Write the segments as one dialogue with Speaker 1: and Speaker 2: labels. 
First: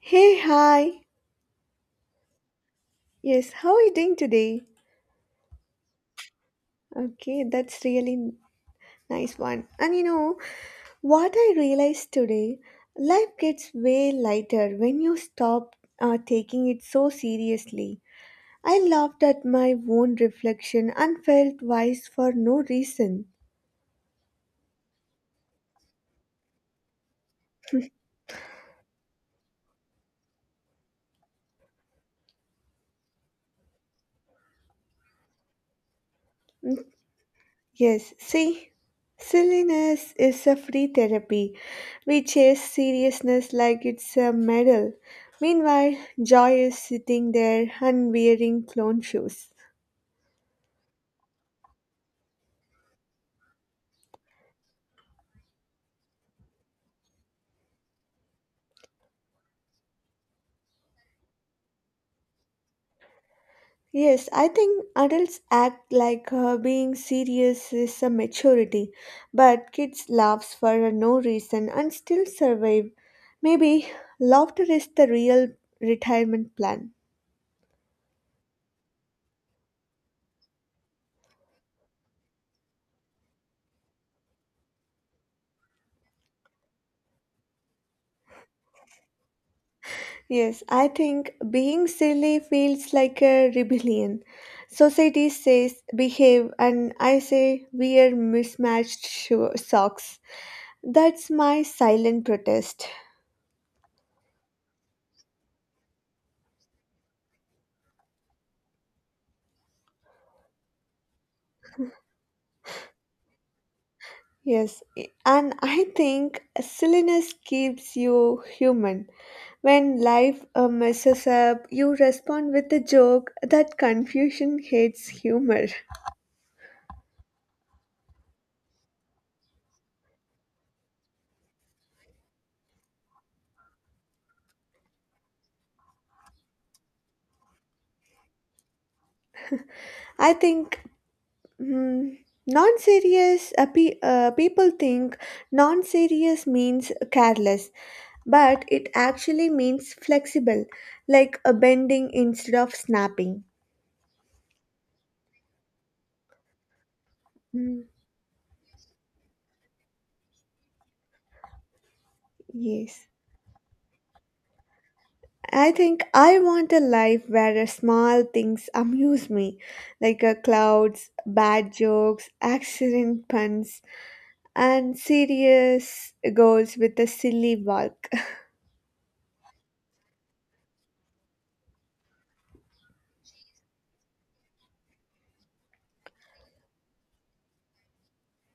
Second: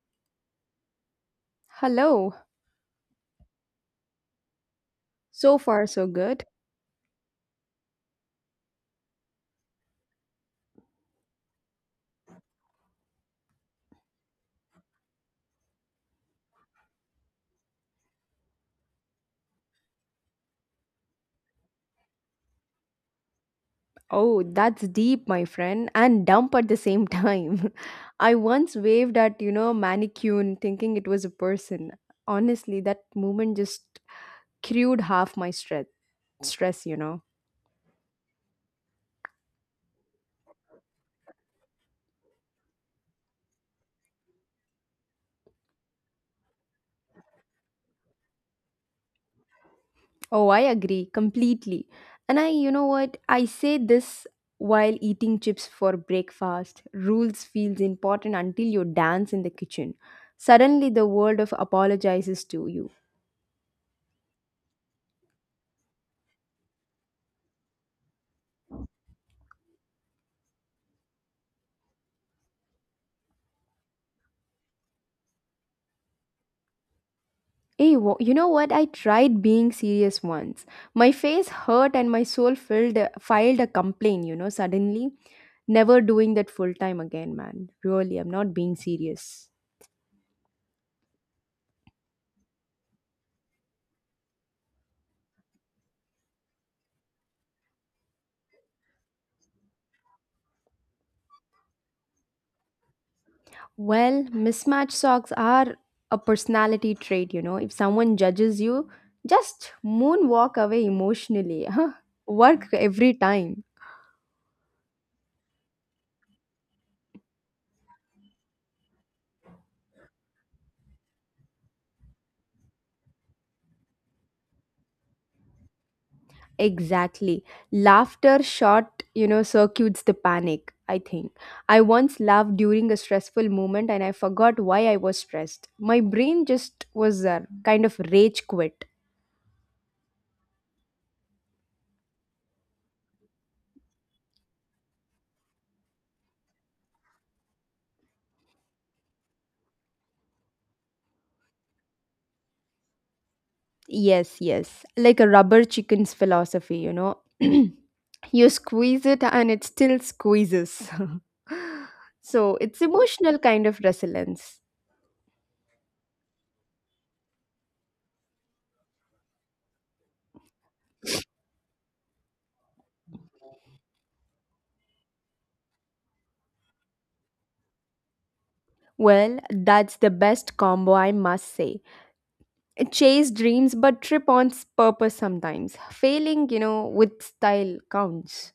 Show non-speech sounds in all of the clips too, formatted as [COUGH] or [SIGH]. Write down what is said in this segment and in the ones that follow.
Speaker 1: Hey, hi.
Speaker 2: Hello.
Speaker 1: Yes, how are you doing today?
Speaker 2: So far, so good.
Speaker 1: Okay, that's really nice one. And you know, what I realized today, life gets way lighter when you stop taking it so seriously. I laughed at my own reflection and felt wise for no reason.
Speaker 2: Oh, that's deep, my friend, and dumb at the same time. [LAUGHS] I once waved at, a mannequin thinking it was a person. Honestly, that moment just crewed half my stress,
Speaker 1: Yes, see, silliness is a free therapy. We chase seriousness like it's a medal. Meanwhile, joy is sitting there and wearing clone shoes.
Speaker 2: Oh, I agree completely. And I, you know what? I say this while eating chips for breakfast. Rules feels important until you dance in the kitchen. Suddenly, the world of apologizes to you.
Speaker 1: Yes, I think adults act like being serious is a maturity, but kids laughs for no reason and still survive. Maybe laughter is the real retirement plan.
Speaker 2: Hey, you know what? I tried being serious once. My face hurt and my soul filed a complaint, suddenly. Never doing that full time again, man. Really, I'm not being serious.
Speaker 1: Yes, I think being silly feels like a rebellion. Society says behave, and I say wear mismatched socks. That's my silent protest.
Speaker 2: Well, mismatched socks are a personality trait. If someone judges you, just moonwalk away emotionally. [LAUGHS] Work every time.
Speaker 1: Yes, and [LAUGHS] I think silliness keeps you human. When life messes up, you respond with a joke. That confusion hates humor.
Speaker 2: Exactly. Laughter short, circuits the panic, I think. I once laughed during a stressful moment and I forgot why I was stressed. My brain just was a kind of rage quit.
Speaker 1: I think Hmm. Non-serious people think non-serious means careless, but it actually means flexible, like a bending instead of snapping.
Speaker 2: Yes, yes. Like a rubber chicken's philosophy, [CLEARS THROAT]
Speaker 1: Hmm.
Speaker 2: You squeeze it and it still squeezes. [LAUGHS] So it's
Speaker 1: Yes.
Speaker 2: emotional kind of resilience.
Speaker 1: I think I want a life where small things amuse me, like clouds, bad jokes, accident puns, and serious goals with a silly walk.
Speaker 2: Well, that's the best combo, I must say. Chase dreams but trip on purpose, sometimes failing, with style counts.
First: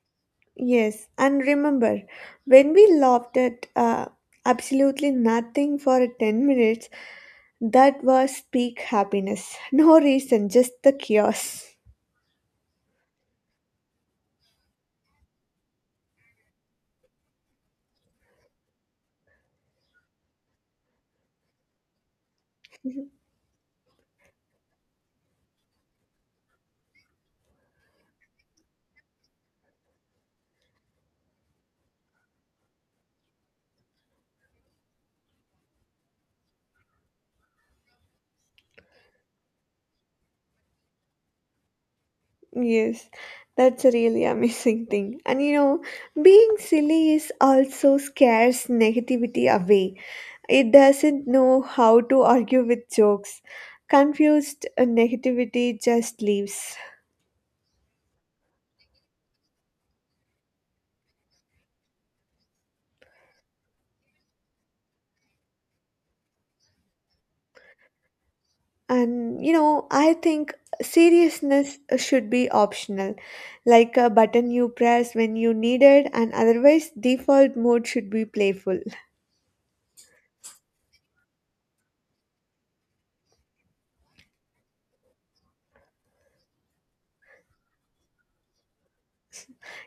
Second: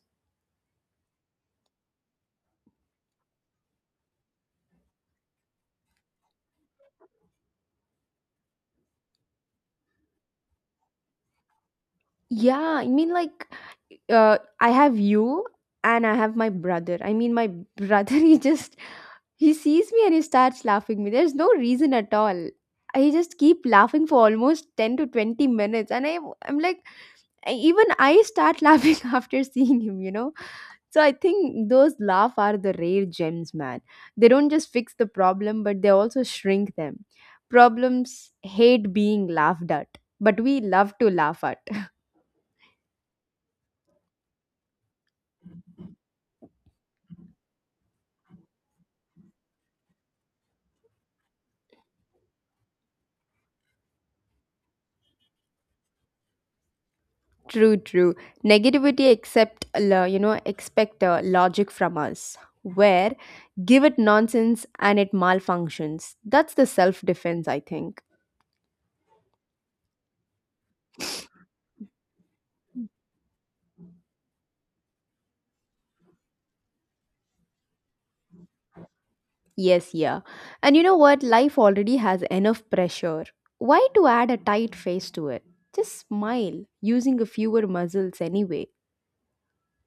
Speaker 1: Yes, and remember, when we laughed at absolutely nothing for 10 minutes, that was peak happiness. [LAUGHS] No reason, just the chaos. [LAUGHS]
Speaker 2: Yeah, I mean, like, I have you, and I have my brother. [LAUGHS] He just, he sees me and he starts laughing. Me, there's no reason at all.
Speaker 1: Mhm.
Speaker 2: I just keep laughing for almost 10 to 20 minutes, and I'm like, even I start [LAUGHS] laughing after seeing him. So I think those laugh are the rare gems, man. They don't just fix the problem, but they also shrink them. Problems hate being laughed at, but we love to laugh at.
Speaker 1: Yes, that's a really amazing thing. And you know, being silly is also scares negativity away. It doesn't know how to argue with jokes. Confused negativity just leaves.
Speaker 2: [LAUGHS] True, true. Negativity accept, expect logic from us. Where give it nonsense and it malfunctions. That's the self defense, I think.
Speaker 1: And you know, I think seriousness should be optional, like a button you press when you need it, and otherwise, default mode should be playful. [LAUGHS]
Speaker 2: Yes, yeah. And you know what? Life already has enough pressure. Why to add a tight face to it? Just smile, using a fewer muscles anyway.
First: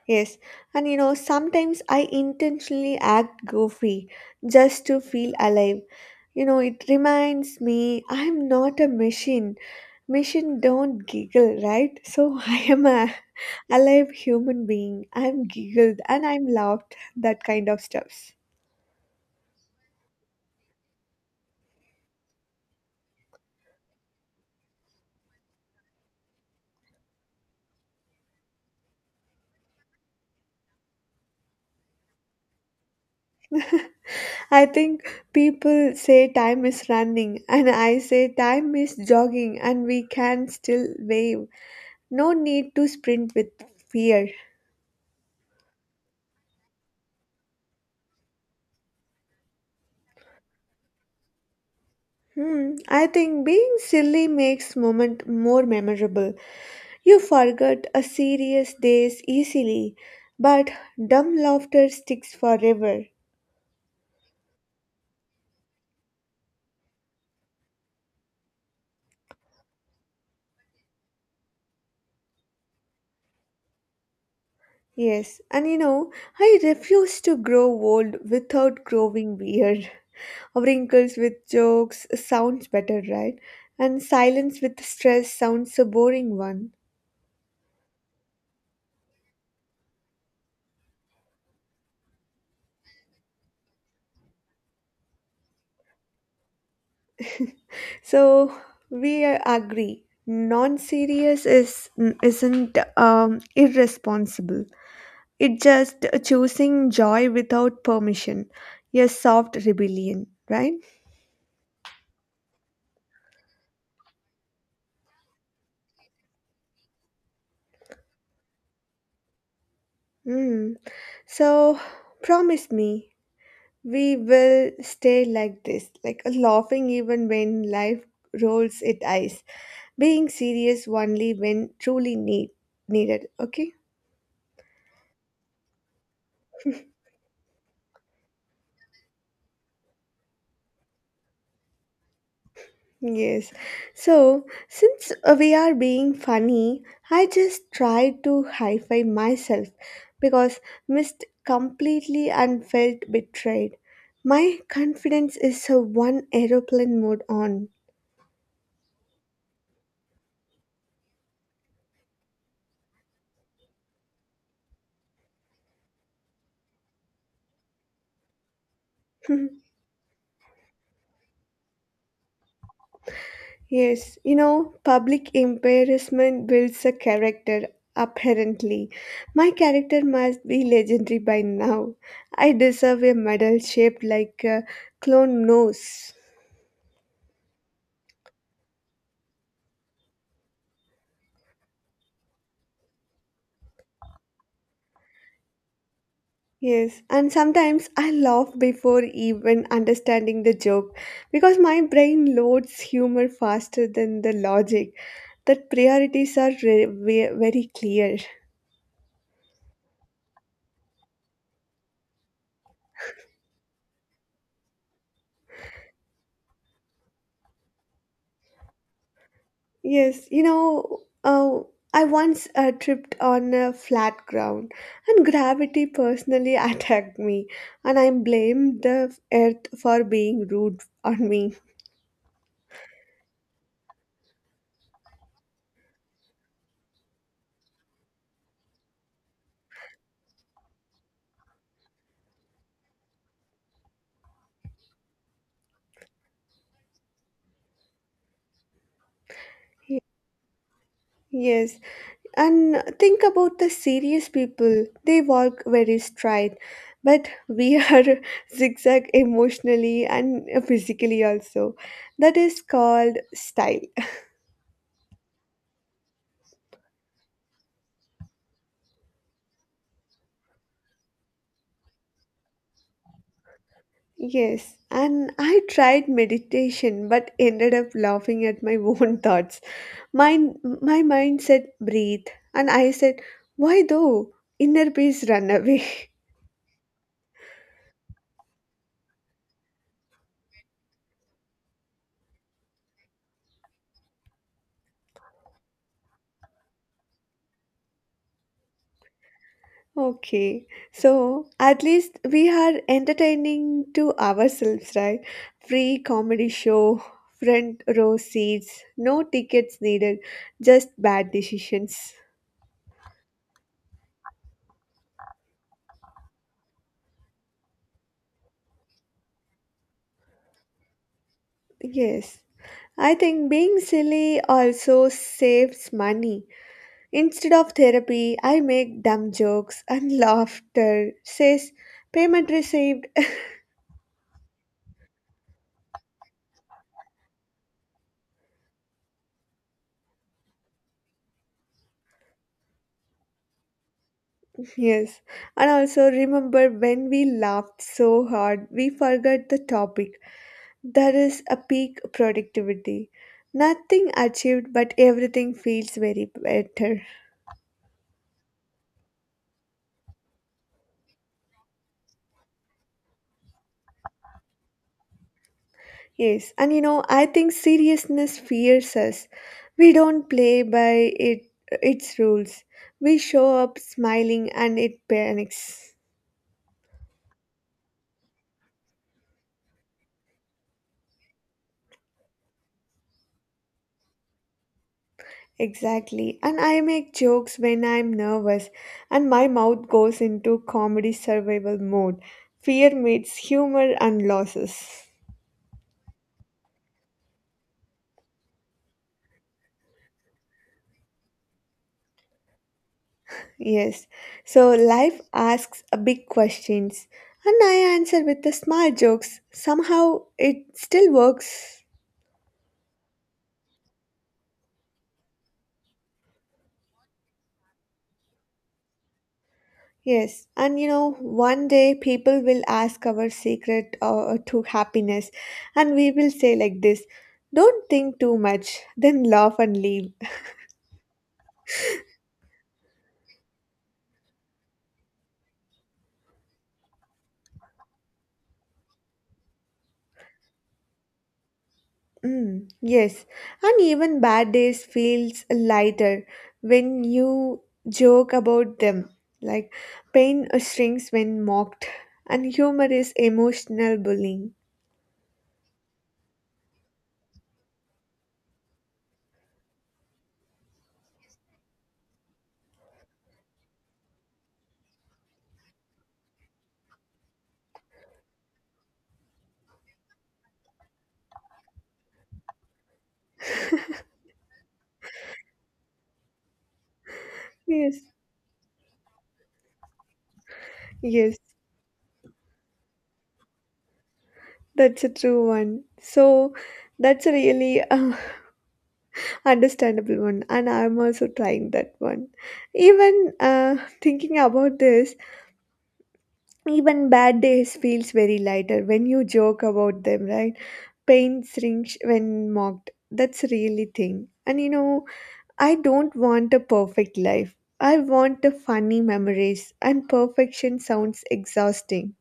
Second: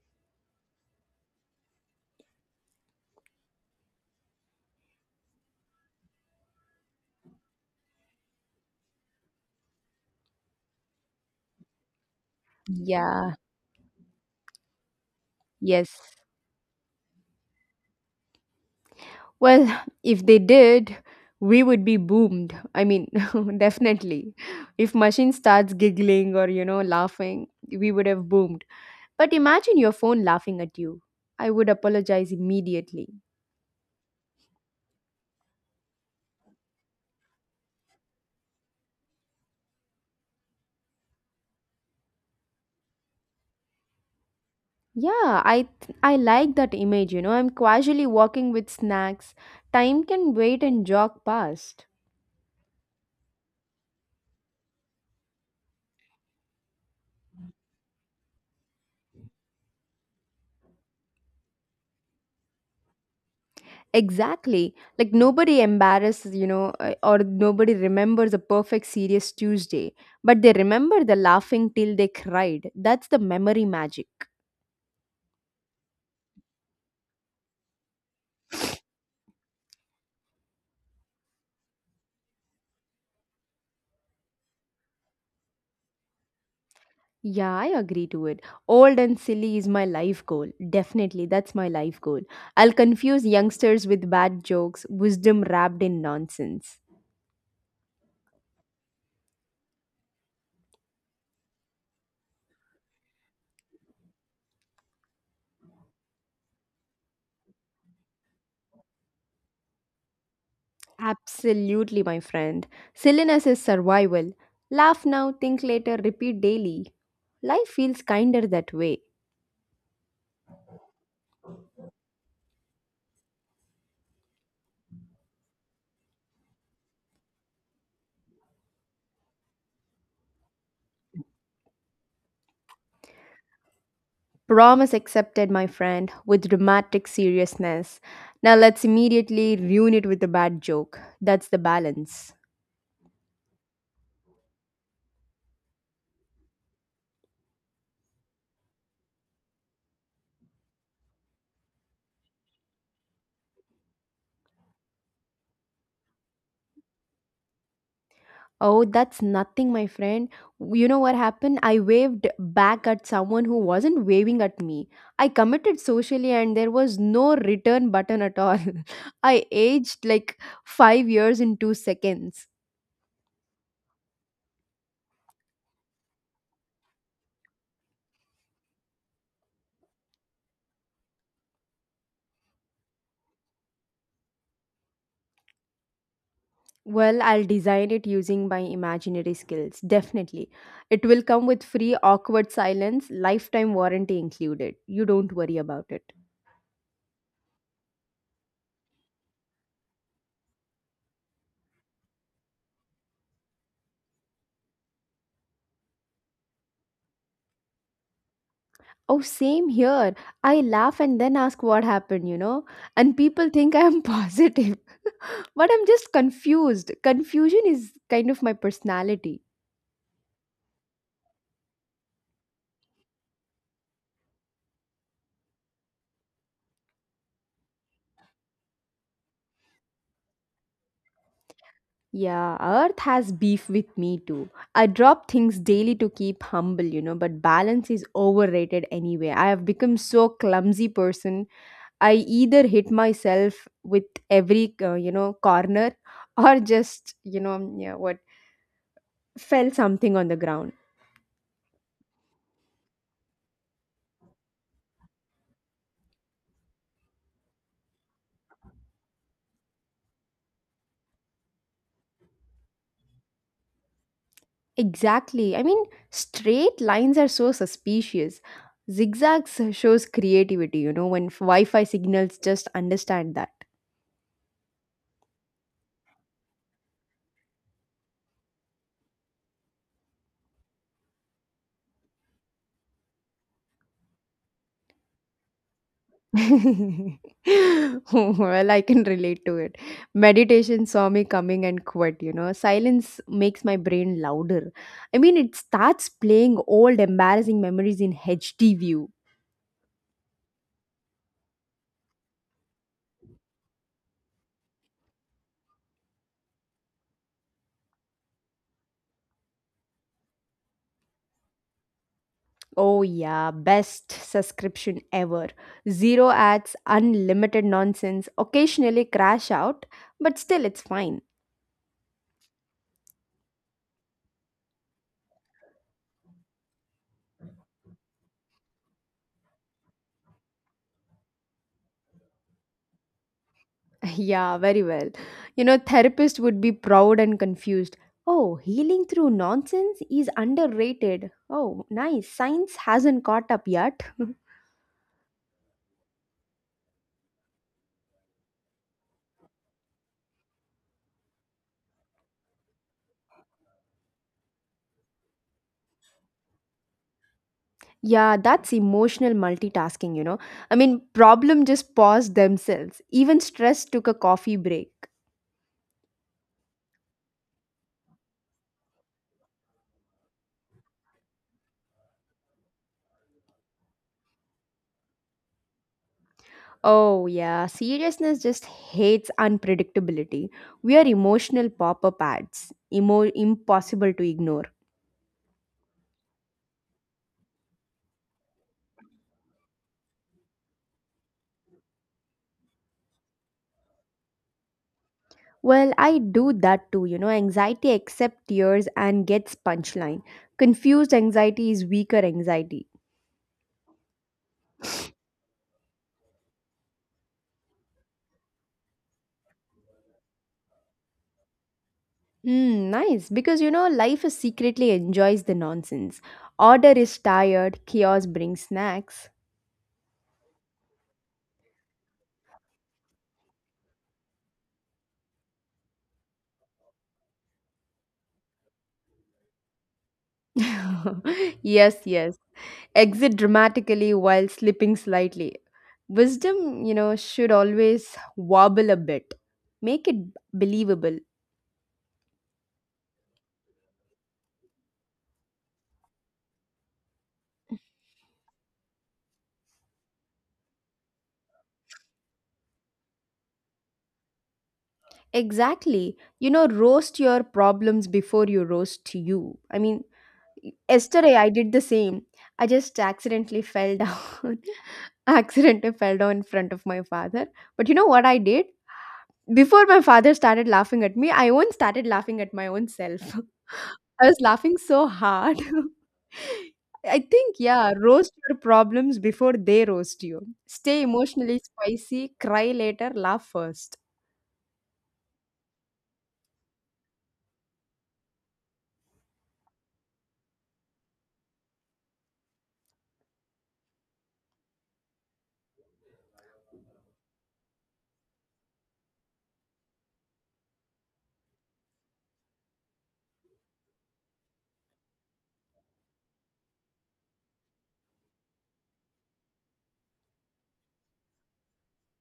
Speaker 1: Yes, and you know, sometimes I intentionally act goofy just to feel alive. You know, it reminds me I'm not a machine. Machine don't giggle, right? So [LAUGHS] I am a
Speaker 2: Yeah,
Speaker 1: alive human being. I'm
Speaker 2: yes.
Speaker 1: giggled and I'm laughed, that kind of stuff.
Speaker 2: Well, [LAUGHS] if they did, we would be boomed. I mean, [LAUGHS] definitely. If machine starts giggling or, laughing, we would have boomed. But imagine your phone laughing at you. I would apologize immediately.
Speaker 1: I think people say time is running, and I say time is jogging, and we can still wave. No need to sprint with fear.
Speaker 2: Yeah, I like that image, I'm casually walking with snacks. Time can wait and jog past.
Speaker 1: Hmm, I think being silly makes moment more memorable. You forget a serious days easily, but dumb laughter sticks forever.
Speaker 2: Exactly. Like nobody embarrasses, or nobody remembers a perfect serious Tuesday, but they remember the laughing till they cried. That's the memory magic.
Speaker 1: Yes, and you know, I refuse to grow old without growing weird. Wrinkles with jokes sounds better, right? And silence with stress sounds a boring one.
Speaker 2: Yeah, I agree to it. Old and silly is my life goal. Definitely, that's my life goal. I'll confuse youngsters with bad jokes, wisdom wrapped in nonsense.
Speaker 1: So we agree. Non-serious is isn't irresponsible. It's just choosing joy without permission. A soft rebellion, right?
Speaker 2: Absolutely, my friend. Silliness is survival. Laugh now, think later, repeat daily. Life feels kinder that way.
Speaker 1: Mm. So promise me we will stay like this, like laughing even when life rolls its eyes, being serious only when truly needed, okay?
Speaker 2: Promise accepted, my friend, with dramatic seriousness. Now let's immediately ruin it with a bad joke. That's the balance.
Speaker 1: Yes, so since we are being funny, I just try to hi-fi myself, because missed completely and felt betrayed. My confidence is a one aeroplane mode on.
Speaker 2: Oh, that's nothing, my friend. You know what happened? I waved back at someone who wasn't waving at me. I committed socially, and there was no return button at all. [LAUGHS] I
Speaker 1: [LAUGHS]
Speaker 2: aged like 5 years in 2 seconds.
Speaker 1: Yes, you know, public embarrassment builds a character, apparently. My character must be legendary by now. I deserve a medal shaped like a clone nose.
Speaker 2: Well, I'll design it using my imaginary skills, definitely. It will come with free awkward silence, lifetime warranty included. You don't worry about it.
Speaker 1: Yes, and sometimes I laugh before even understanding the joke because my brain loads humor faster than the logic. That priorities are very clear.
Speaker 2: Oh, same here. I laugh and then ask what happened, And people think I'm [LAUGHS] positive. But I'm just confused. Confusion is kind of my personality.
Speaker 1: Yes, you know, uh, I once tripped on a flat ground and gravity personally [LAUGHS] attacked me, and I blamed the earth for being rude [LAUGHS] on me.
Speaker 2: Yeah, Earth has beef with me too. I drop things daily to keep humble, but balance is overrated anyway. I have become so clumsy person. I either hit myself with every, corner [LAUGHS] or just, yeah, what fell
Speaker 1: Y-
Speaker 2: something on the ground.
Speaker 1: Yes, and think about the serious people. They walk very straight, but we [LAUGHS] are zigzag emotionally and physically also. That is called style.
Speaker 2: Exactly. I mean, straight lines are so suspicious. Zigzags shows creativity, when Wi Fi signals just understand that.
Speaker 1: Yes, and I tried meditation but ended up laughing at my [LAUGHS] own thoughts. Mine, my mind said breathe, and I said, why though? Inner peace run away.
Speaker 2: [LAUGHS] Well, I can relate to it. Meditation saw me coming and quit, Silence makes my brain louder. I mean, it starts playing old, embarrassing memories in HD view.
Speaker 1: [LAUGHS] Okay, so at least we are entertaining to ourselves, right? Free comedy show, front row seats, no tickets needed, just bad decisions.
Speaker 2: Oh, yeah, best subscription ever. Zero ads, unlimited nonsense, occasionally crash out, but still it's fine.
Speaker 1: Yes, I think being silly also saves money. Instead of therapy, I make dumb jokes and [LAUGHS] laughter. Says payment received.
Speaker 2: [LAUGHS] Yeah, very well. You know, therapist would be proud and confused. Oh, healing through nonsense is underrated. Oh, nice. Science hasn't caught up yet.
Speaker 1: [LAUGHS] Yes. And also remember when we laughed so hard, we forgot the topic. That is a peak productivity. Nothing achieved, but everything feels very better.
Speaker 2: [LAUGHS] Yeah, that's emotional multitasking, I mean, problem just paused themselves. Even stress took a coffee break.
Speaker 1: Yes. And you know, I think seriousness fears us. We don't play by it its rules. We show up smiling and it panics.
Speaker 2: Oh, yeah. Seriousness just hates unpredictability. We are emotional pop up ads, impossible to ignore.
Speaker 1: Exactly. And I make jokes when I'm nervous, and my mouth goes into comedy survival mode. Fear meets humor and losses.
Speaker 2: Well, I do that too. You know, anxiety accepts tears and gets punchline. Confused anxiety is weaker anxiety.
Speaker 1: Yes. So life asks a big questions, and I answer with the small jokes. Somehow it still works.
Speaker 2: Hmm, nice. Because, life is secretly enjoys the nonsense. Order is tired, chaos brings snacks.
Speaker 1: Yes, and you know, one day people will ask our secret to happiness, and we will say like this, don't think too much, then laugh and leave.
Speaker 2: [LAUGHS] Yes, yes. Exit dramatically while slipping slightly. Wisdom, should always wobble a bit. Make it believable.
Speaker 1: Mm, yes, and even bad days feels lighter when you joke about them. Like pain shrinks when mocked, and humor is emotional bullying.
Speaker 2: Exactly. You know, roast your problems before you roast you. I mean, yesterday I did the same. I just accidentally fell down. [LAUGHS] Accidentally fell down in front of my father. But you know what I did? Before my father started laughing at me, I even started laughing at my own self. [LAUGHS] I was laughing so hard. [LAUGHS] I think, yeah,
Speaker 1: Yes,
Speaker 2: roast your problems before they roast you. Stay
Speaker 1: yes,
Speaker 2: emotionally spicy, cry later, laugh first.
Speaker 1: that's a true one. So that's a really [LAUGHS] understandable one, and I'm also trying that one. Even thinking about this, even bad days feels very lighter when you joke about them, right? Paints shrinks when mocked. That's really thing. And you know, I don't want a perfect life. I want the funny memories, and perfection sounds exhausting.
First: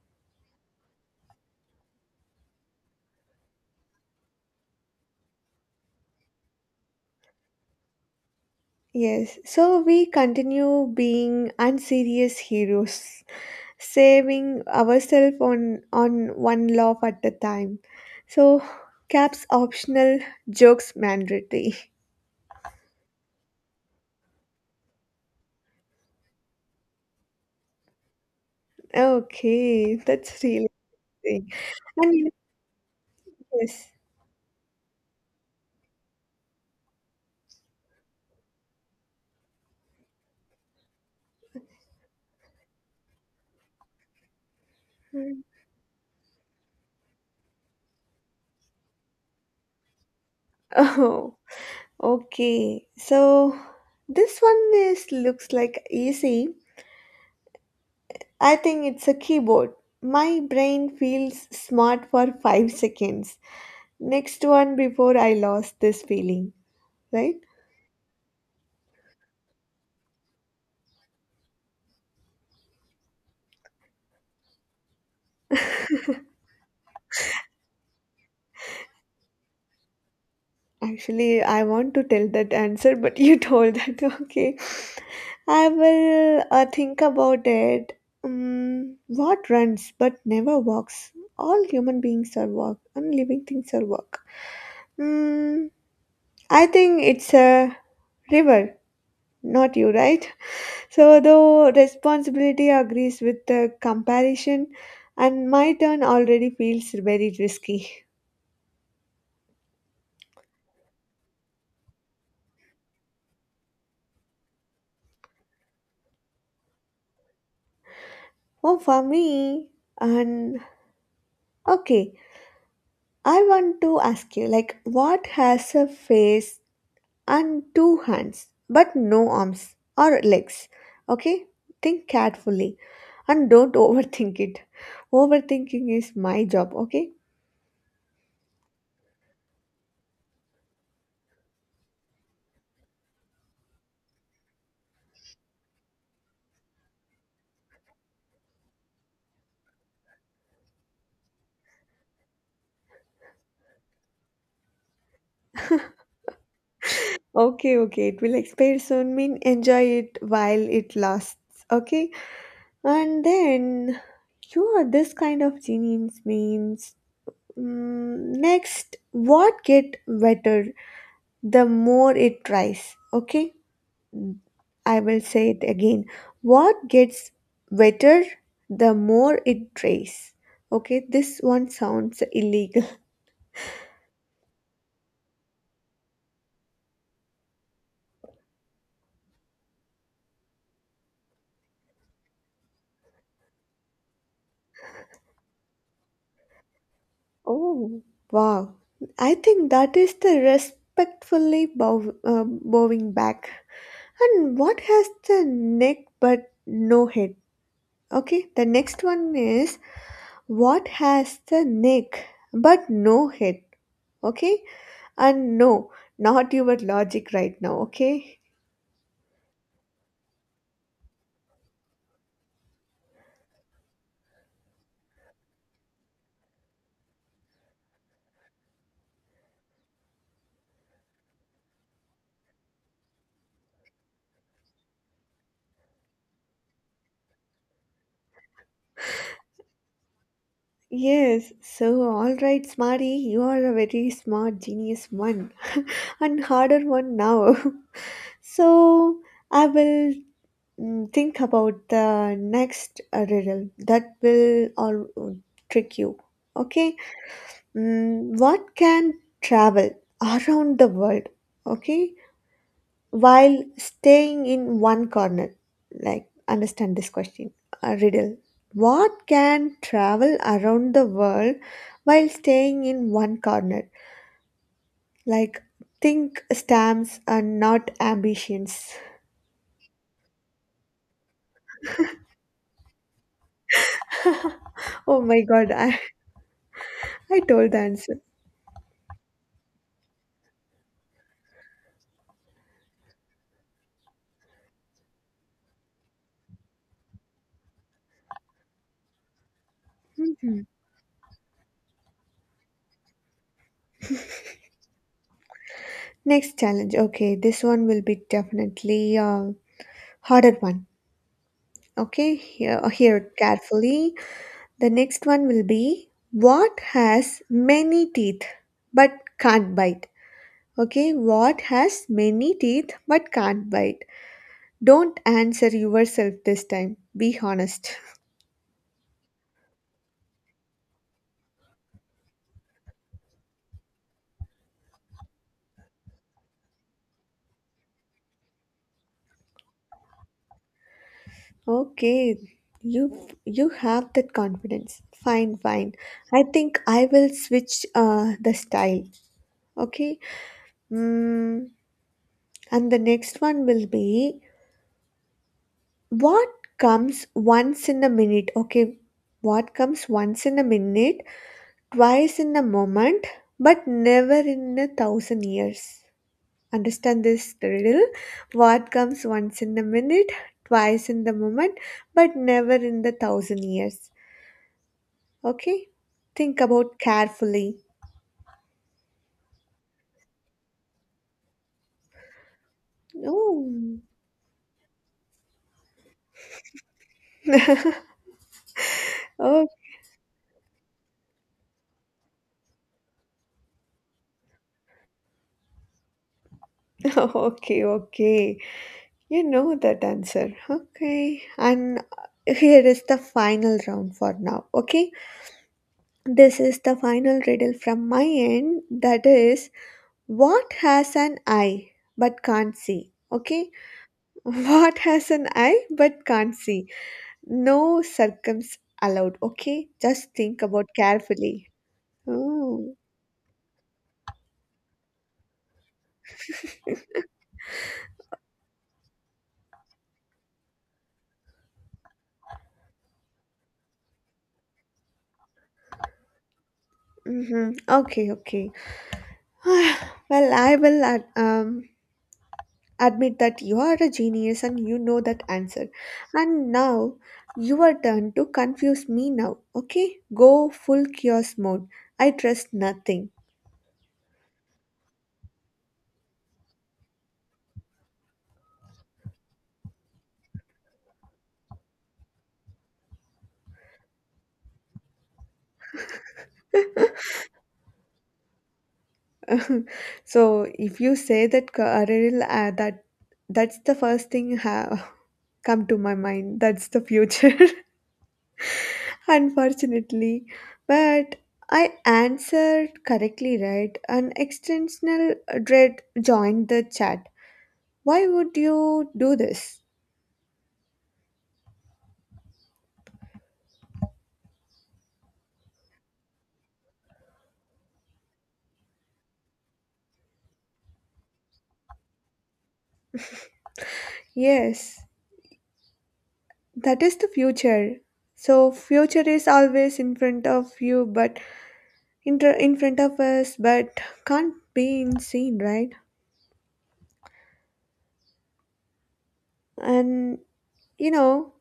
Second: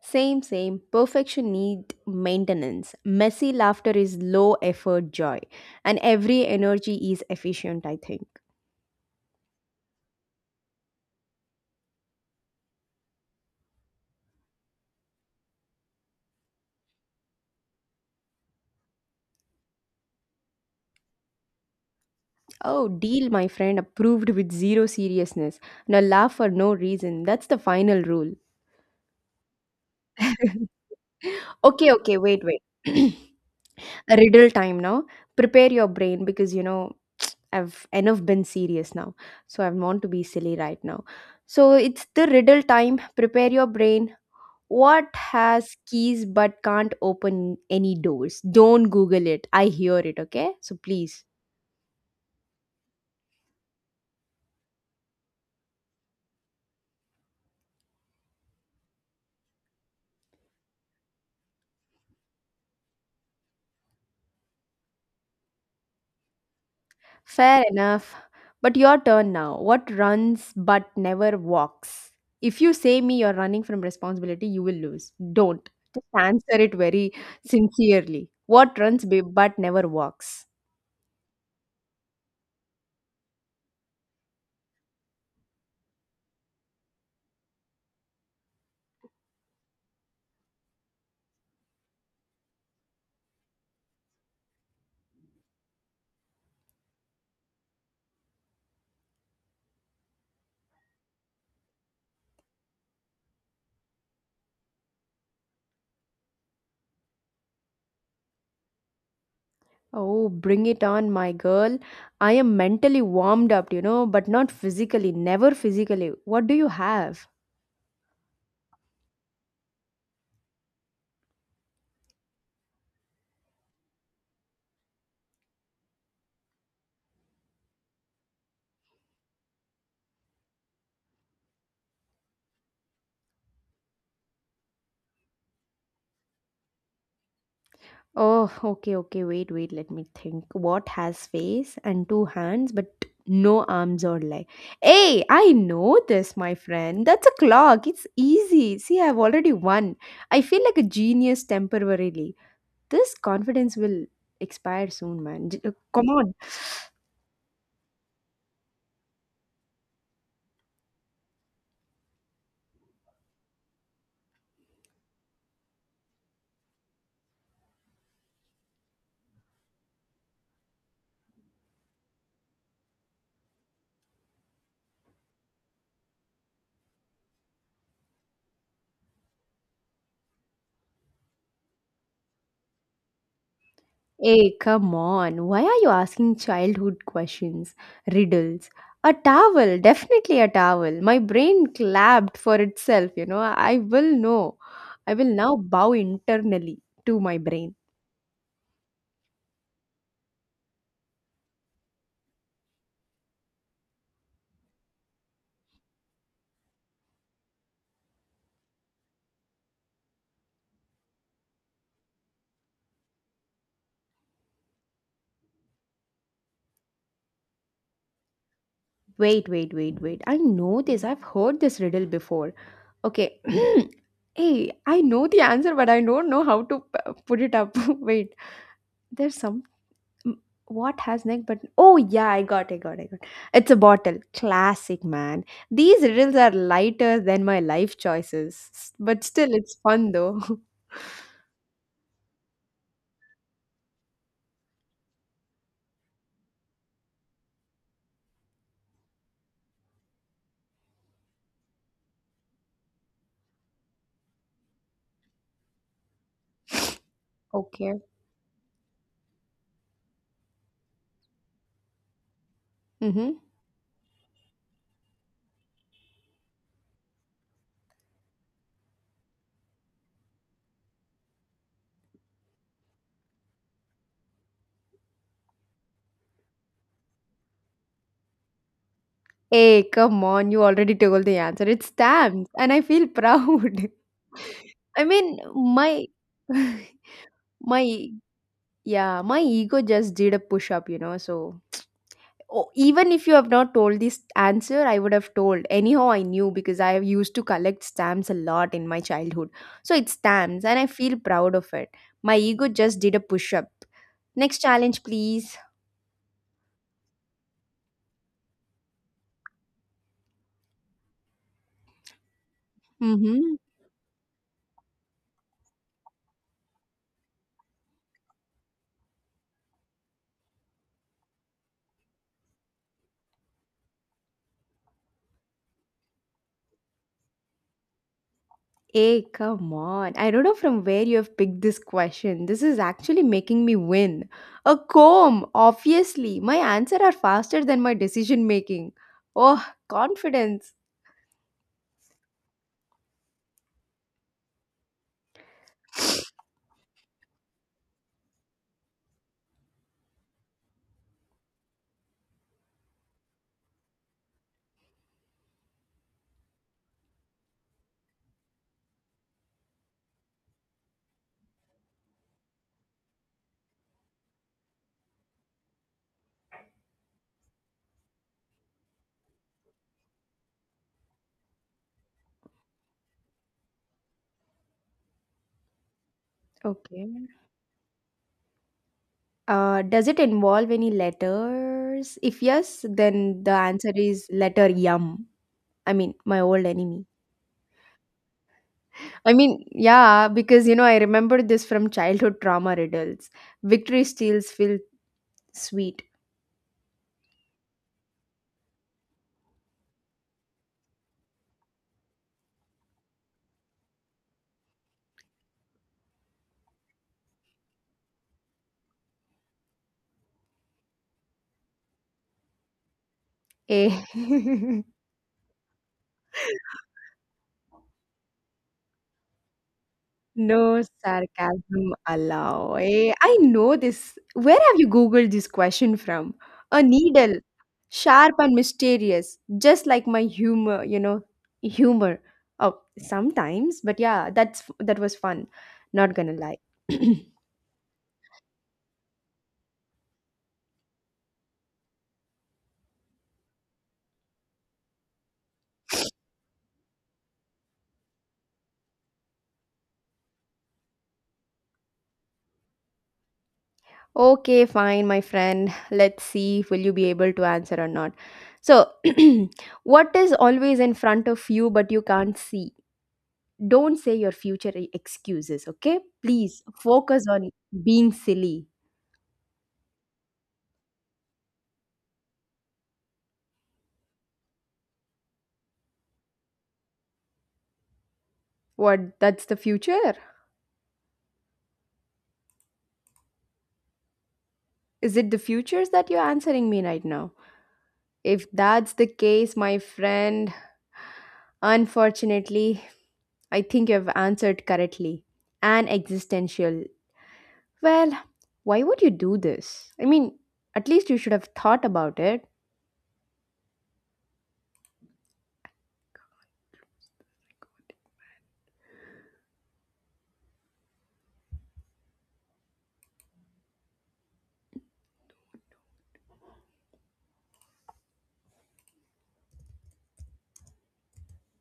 Speaker 2: Same, same. Perfection need maintenance. Messy laughter is low effort joy. And every energy is efficient, I think.
Speaker 1: Yes, so we continue being unserious heroes, saving ourselves on one laugh at a time. So, caps optional, jokes mandatory. [LAUGHS]
Speaker 2: Oh, deal, my friend, approved with zero seriousness. Now laugh for no reason. That's the final rule.
Speaker 1: Okay, that's really
Speaker 2: [LAUGHS]
Speaker 1: thing.
Speaker 2: Okay,
Speaker 1: And
Speaker 2: okay,
Speaker 1: you know,
Speaker 2: wait.
Speaker 1: yes. [LAUGHS]
Speaker 2: [CLEARS THROAT] Riddle time now. Prepare your brain because you know I've enough been serious now. So I want to be silly right now. So it's the riddle time. Prepare your brain. What
Speaker 1: Hmm.
Speaker 2: has keys but can't open any doors? Don't Google it. I hear it, okay? So please.
Speaker 1: Oh, okay, so this one is looks like easy. I think it's a keyboard. My brain feels smart for 5 seconds. Next one before I lost this feeling, right?
Speaker 2: Fair enough. But your turn now. What runs but never walks? If you say me you're running from responsibility, you will lose. Don't. Just
Speaker 1: [LAUGHS]
Speaker 2: answer it very sincerely. What runs but never walks?
Speaker 1: Actually, I want to tell that answer, but you told that. [LAUGHS] Okay. I will think about it. Mm, what runs but never walks? All human beings are walk, and living things are walk. Hmm. I think it's a river, not you, right? [LAUGHS] So, though responsibility agrees with the comparison, and my turn already feels very risky.
Speaker 2: Oh, bring it on, my girl. I am mentally warmed up, but not physically. Never physically. What do you have?
Speaker 1: Oh, for me, and okay, I want to ask you like, what has a face and two hands, but no arms or legs? Okay, think carefully and don't [LAUGHS] overthink it. Overthinking is my job, okay?
Speaker 2: Oh, okay, okay. Wait. Let me think. What has face and two hands but no arms or leg? Hey, I know this, my friend. That's a clock. It's easy. See, I've already won. I feel like a genius temporarily. This confidence will expire soon, man. Come on.
Speaker 1: Okay, okay. It will expire soon. Mean enjoy it while it lasts. Okay, and then you are this kind of genius means. Mm, next, what get better the more it tries. Okay, mm, I will say it again. What gets better the more it tries. Okay, this one sounds illegal.
Speaker 2: Hey, come on. Why are you asking childhood questions? Riddles. A towel, definitely a towel. My brain clapped for itself, I will know. I will now bow internally to my brain.
Speaker 1: Oh, wow. I think that is the respectfully bow, bowing back. And what has the neck but no head? Okay, the next one is what has the neck but no head? Okay, and no, not your logic right now. Okay.
Speaker 2: Wait. I know this. I've heard this riddle before. Okay. [CLEARS THROAT] Hey, I know the answer, but I don't know how to put it up. [LAUGHS] Wait. There's some M- what has neck but oh yeah, I got. It's a bottle. Classic man. These riddles are lighter than my life choices. But still it's fun though. [LAUGHS]
Speaker 1: Yes, so all right, Smarty, you are a very smart genius one [LAUGHS] and harder one now. [LAUGHS] So I will mm, think about the next riddle that will all trick you. Okay,
Speaker 2: Okay.
Speaker 1: mm, what can travel around the world? Okay,
Speaker 2: Mm-hmm.
Speaker 1: while staying in one corner. Like understand this question a riddle. What can travel around the world while staying in one corner? Like think stamps and not ambitions.
Speaker 2: Hey, come on, you already told the answer. It's stamps, and I feel proud.
Speaker 1: [LAUGHS]
Speaker 2: [LAUGHS] I
Speaker 1: Oh
Speaker 2: mean,
Speaker 1: my god,
Speaker 2: my
Speaker 1: I
Speaker 2: [LAUGHS]
Speaker 1: told the
Speaker 2: my
Speaker 1: answer.
Speaker 2: yeah, my ego just did a push up, Oh, even if you have not told this answer, I would have told. Anyhow, I knew because I used to collect stamps a lot in my childhood. So it's
Speaker 1: Mm-hmm.
Speaker 2: stamps, and I feel proud of it. My ego just did a push up. Next challenge, please.
Speaker 1: Next challenge. Okay, this one will be definitely a harder one. Okay, hear, hear it
Speaker 2: Mm-hmm.
Speaker 1: carefully. The next one will be what has many teeth but can't bite? Okay, what has many teeth but can't bite? Don't answer yourself this time. Be honest.
Speaker 2: Hey, come on. I don't know from where you have picked this question. This is actually making me win. A comb, obviously. My answers are faster than my decision making. Oh, confidence.
Speaker 1: Okay, you have that confidence. Fine, fine. I think I will switch the style. Okay. Mm, and the next one will be what comes once in a minute. Okay, what comes once in a minute, twice in a moment, but never in a thousand years. Understand this riddle? What comes once in a minute, twice in the moment, but never in the thousand years. Okay, think about
Speaker 2: Okay.
Speaker 1: carefully.
Speaker 2: Does it involve any letters? If yes, then the answer
Speaker 1: Oh,
Speaker 2: is letter yum. I mean, my old enemy. I mean,
Speaker 1: oh
Speaker 2: yeah, because you know, I remember this from childhood trauma riddles. Victory steals feel sweet.
Speaker 1: [LAUGHS] okay, okay. You know that answer. Okay. And here is the final round for now. Okay. This is the final riddle from my end. That is, what has an eye but can't see? Okay.
Speaker 2: Eh.
Speaker 1: [LAUGHS]
Speaker 2: [LAUGHS]
Speaker 1: What has an eye but can't see? No circums allowed. Okay. Just think
Speaker 2: No
Speaker 1: about carefully.
Speaker 2: sarcasm allowed.
Speaker 1: Oh.
Speaker 2: Eh, I know this. Where have you Googled this question from? A needle, sharp and mysterious, just like my humor, humor. Oh, sometimes, but yeah, that was fun. Not gonna lie. [CLEARS THROAT]
Speaker 1: Mm-hmm. Okay. Okay. [SIGHS] Well, I will. Add, admit that you are a genius and you know that answer. And now your turn to confuse me now, okay? Go full chaos mode. I trust nothing.
Speaker 2: Okay, fine, my friend. Let's see if will you be able to answer or not. So, [CLEARS THROAT] what is always in front of you but you can't see? Don't say your future excuses, okay? Please focus
Speaker 1: [LAUGHS]
Speaker 2: on being silly.
Speaker 1: So if you say that Karil, that that's the first thing come to my mind. That's the future,
Speaker 2: What?
Speaker 1: [LAUGHS]
Speaker 2: That's the future?
Speaker 1: unfortunately. But I answered correctly, right? An
Speaker 2: Is it
Speaker 1: extensional
Speaker 2: the futures
Speaker 1: dread
Speaker 2: that you're
Speaker 1: joined
Speaker 2: answering
Speaker 1: the
Speaker 2: me right
Speaker 1: chat.
Speaker 2: now?
Speaker 1: Why
Speaker 2: If
Speaker 1: would
Speaker 2: that's the
Speaker 1: you do
Speaker 2: case, my
Speaker 1: this?
Speaker 2: friend, unfortunately, I think you've answered correctly. An existential. Well, why would you do this? I mean, at least you should have thought about it.
Speaker 1: Yes, that is the future. So future is always in front of you, but in front of us, but can't be seen, right? And you know,